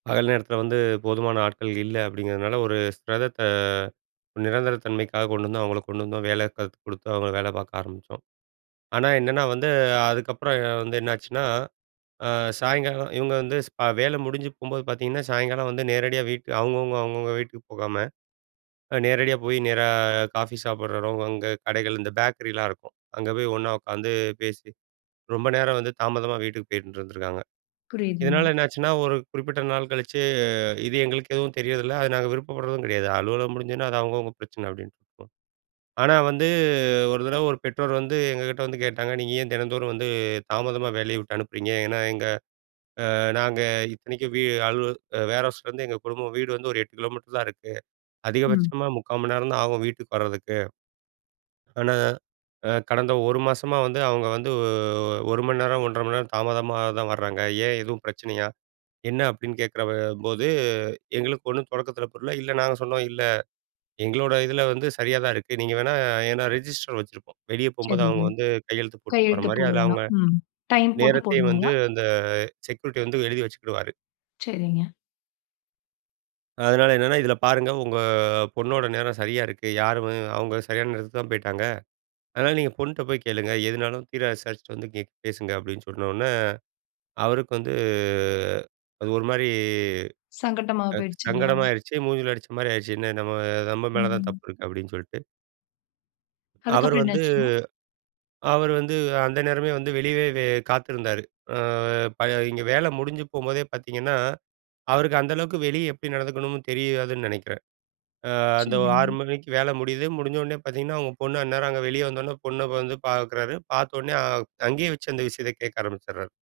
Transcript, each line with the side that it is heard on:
right: பகல் நேரத்துல வந்து போதுமான ஆட்கள் இல்ல, அப்டிங்கிறதுனால, ஒரு ஸ்பெரத்த ஒரு நிரந்தர தன்மைக்காக கொண்டு வந்தோம், அவங்கள கொண்டு வந்தோம் வேலை கத்து கொடுத்து அவங்கள வேல பாக்க ஆரம்பிச்சோம். ஆனா, என்னன்னா வந்து அதுக்கப்புறம் வந்து என்னாச்சுனா, ஆ, சாயங்காலம் இவங்க வந்து ஸ் அ வேல முடிஞ்சு போம்போது பாத்தீங்கன்னா, சாயங்காலம் வந்து நேரடியா வீட்டு அவங்கவுங்க, அவங்கவுங்க வீட்டுக்கு போகாம, அ நேரடியா போய் நேரா காஃபி சாப்பிடுறதும், அங்க கடைகள் இந்த பேக்கரிலாம் இருக்கும். அங்க போய் ஒண்ணா உக்காந்து பேசி. ரொம்ப நேரம் வந்து தாமதமா வீட்டுக்கு போயிட்டுருந்துருக்காங்க. இதனால
left: புரியுதுங்க.
right: என்னாச்சுன்னா ஒரு குறிப்பிட்ட நாள் கழிச்சு, இது எங்களுக்கு எதுவும் தெரியர்தில்ல. அது நாங்க விருப்பப்படுறதும் கெடயாது, அலுவலகம் முடிஞ்சுனா அது அவங்கவங்க பிரச்சன அப்டின்ட்டு, ஆனா வந்து ஒரு தடவ ஒரு பெற்றோர் வந்து, எங்ககிட்ட வந்து கேட்டாங்க. நீங்க ஏன் தினந்தோறும் வந்து தாமதமா வேலய விட்டு அனுப்புறீங்க? ஏன்னா எங்க ஆ நாங்க இத்தனைக்கும் வீ அலுவல வேர்ஹவுஸ்லருந்து எங்க குடும்பம், வீடு வந்து ஒரு 8 கிலோமீட்டர் தான் இருக்கு.
left: ம்.
right: அதிகபட்சமாக 0:45 மணி நேரம் தான் ஆகும். வீட்டுக்கு வரதுக்கு. ஆனா, அ கடந்த ஒரு மாதமா வந்து அவங்க வந்து. 1 மணி நேரம் 1:30 மணி நேரம் தாமதமா தான் வர்றாங்க. ஏன் எதுவும் பிரச்சனயா? என்ன அப்டின்னு கேட்குறபோது எங்களுக்கு ஒண்ணும் தொடக்கத்துல புரில. இல்ல நாங்க சொன்னோம், இல்ல எங்களோட இதுல வந்து சரியா தான் இருக்கு. நீங்க வேணா ஏன்னா ரெஜிஸ்டர் வச்சிருப்போம். வெளிய போம்போது
left: செரிங்க.
right: அவங்க வந்து கையெழுத்து போட்டு போற
left: கையெழுத்து
right: மாரி, அதுல அவங்க
left: போடவேணாம், ம். டைம் போட்டு
right: நேரத்தயும் வந்து
left: போடுவாங்களா?
right: அந்த செக்யூரிட்டி வந்து எழுதி வச்சுகிடுவாரு.
left: செரிங்க.
right: அதனால என்னன்னா இதுல பாருங்க. உங்க பொண்ணோட நேரம் செரியா இருக்கு. யாருமே அவங்க செரியான நேரத்துக்கு தான் போய்ட்டாங்க. அதனால நீங்க பொண்ட்ட போய் கேளுங்க. எதுனாலும் தீர விசாரிச்சுட்டு வந்து இங்க பேசுங்க. அப்டின்னு சொன்ன உடனே, அவருக்கு வந்து அது ஒரு மாரி
left: சங்கட்டமா
right: ஆ,
left: போயிடுச்சுங்களா?
right: சங்கடமாயிடுச்சு. மூஞ்சுல அடிச்ச மாரி ஆயிடுச்சு, என்ன நம்ம நம்ம மேல தான்
left: ம்.
right: தப்பு இருக்குனு, அப்டின்னு சொல்ட்டு. அவர்
left: அதுக்கப்புறம் என்ன
right: வந்து
left: ஆச்சாங்க?
right: அவர் வந்து அந்த நேரமே வந்து வெளியவே காத்திருந்தாரு. ஆ, ப இங்க வேலை முடிஞ்சு போம்போதே பாத்தீங்கன்னா, அவருக்கு அந்த அளவுக்கு வெளிய எப்டி நடந்துக்கணும்னு தெரியாதுன்னு நெனைக்குறேன். அ, அந்த 6:00
left: செரிங்க.
right: மணிக்கு வேல முடியுது. முடிஞ்ச உடனே பாத்தீங்கன்னா அவங்க பொண்ணா அந்நேரம் அங்க வெளிய வந்த உடனே, பொண்ண வந்து பாக்குறாரு, பாத்த உடனே அங்கயே வெச்சு அந்த விஷயத்த கேக்க ஆரம்பிச்சிடுறாரு.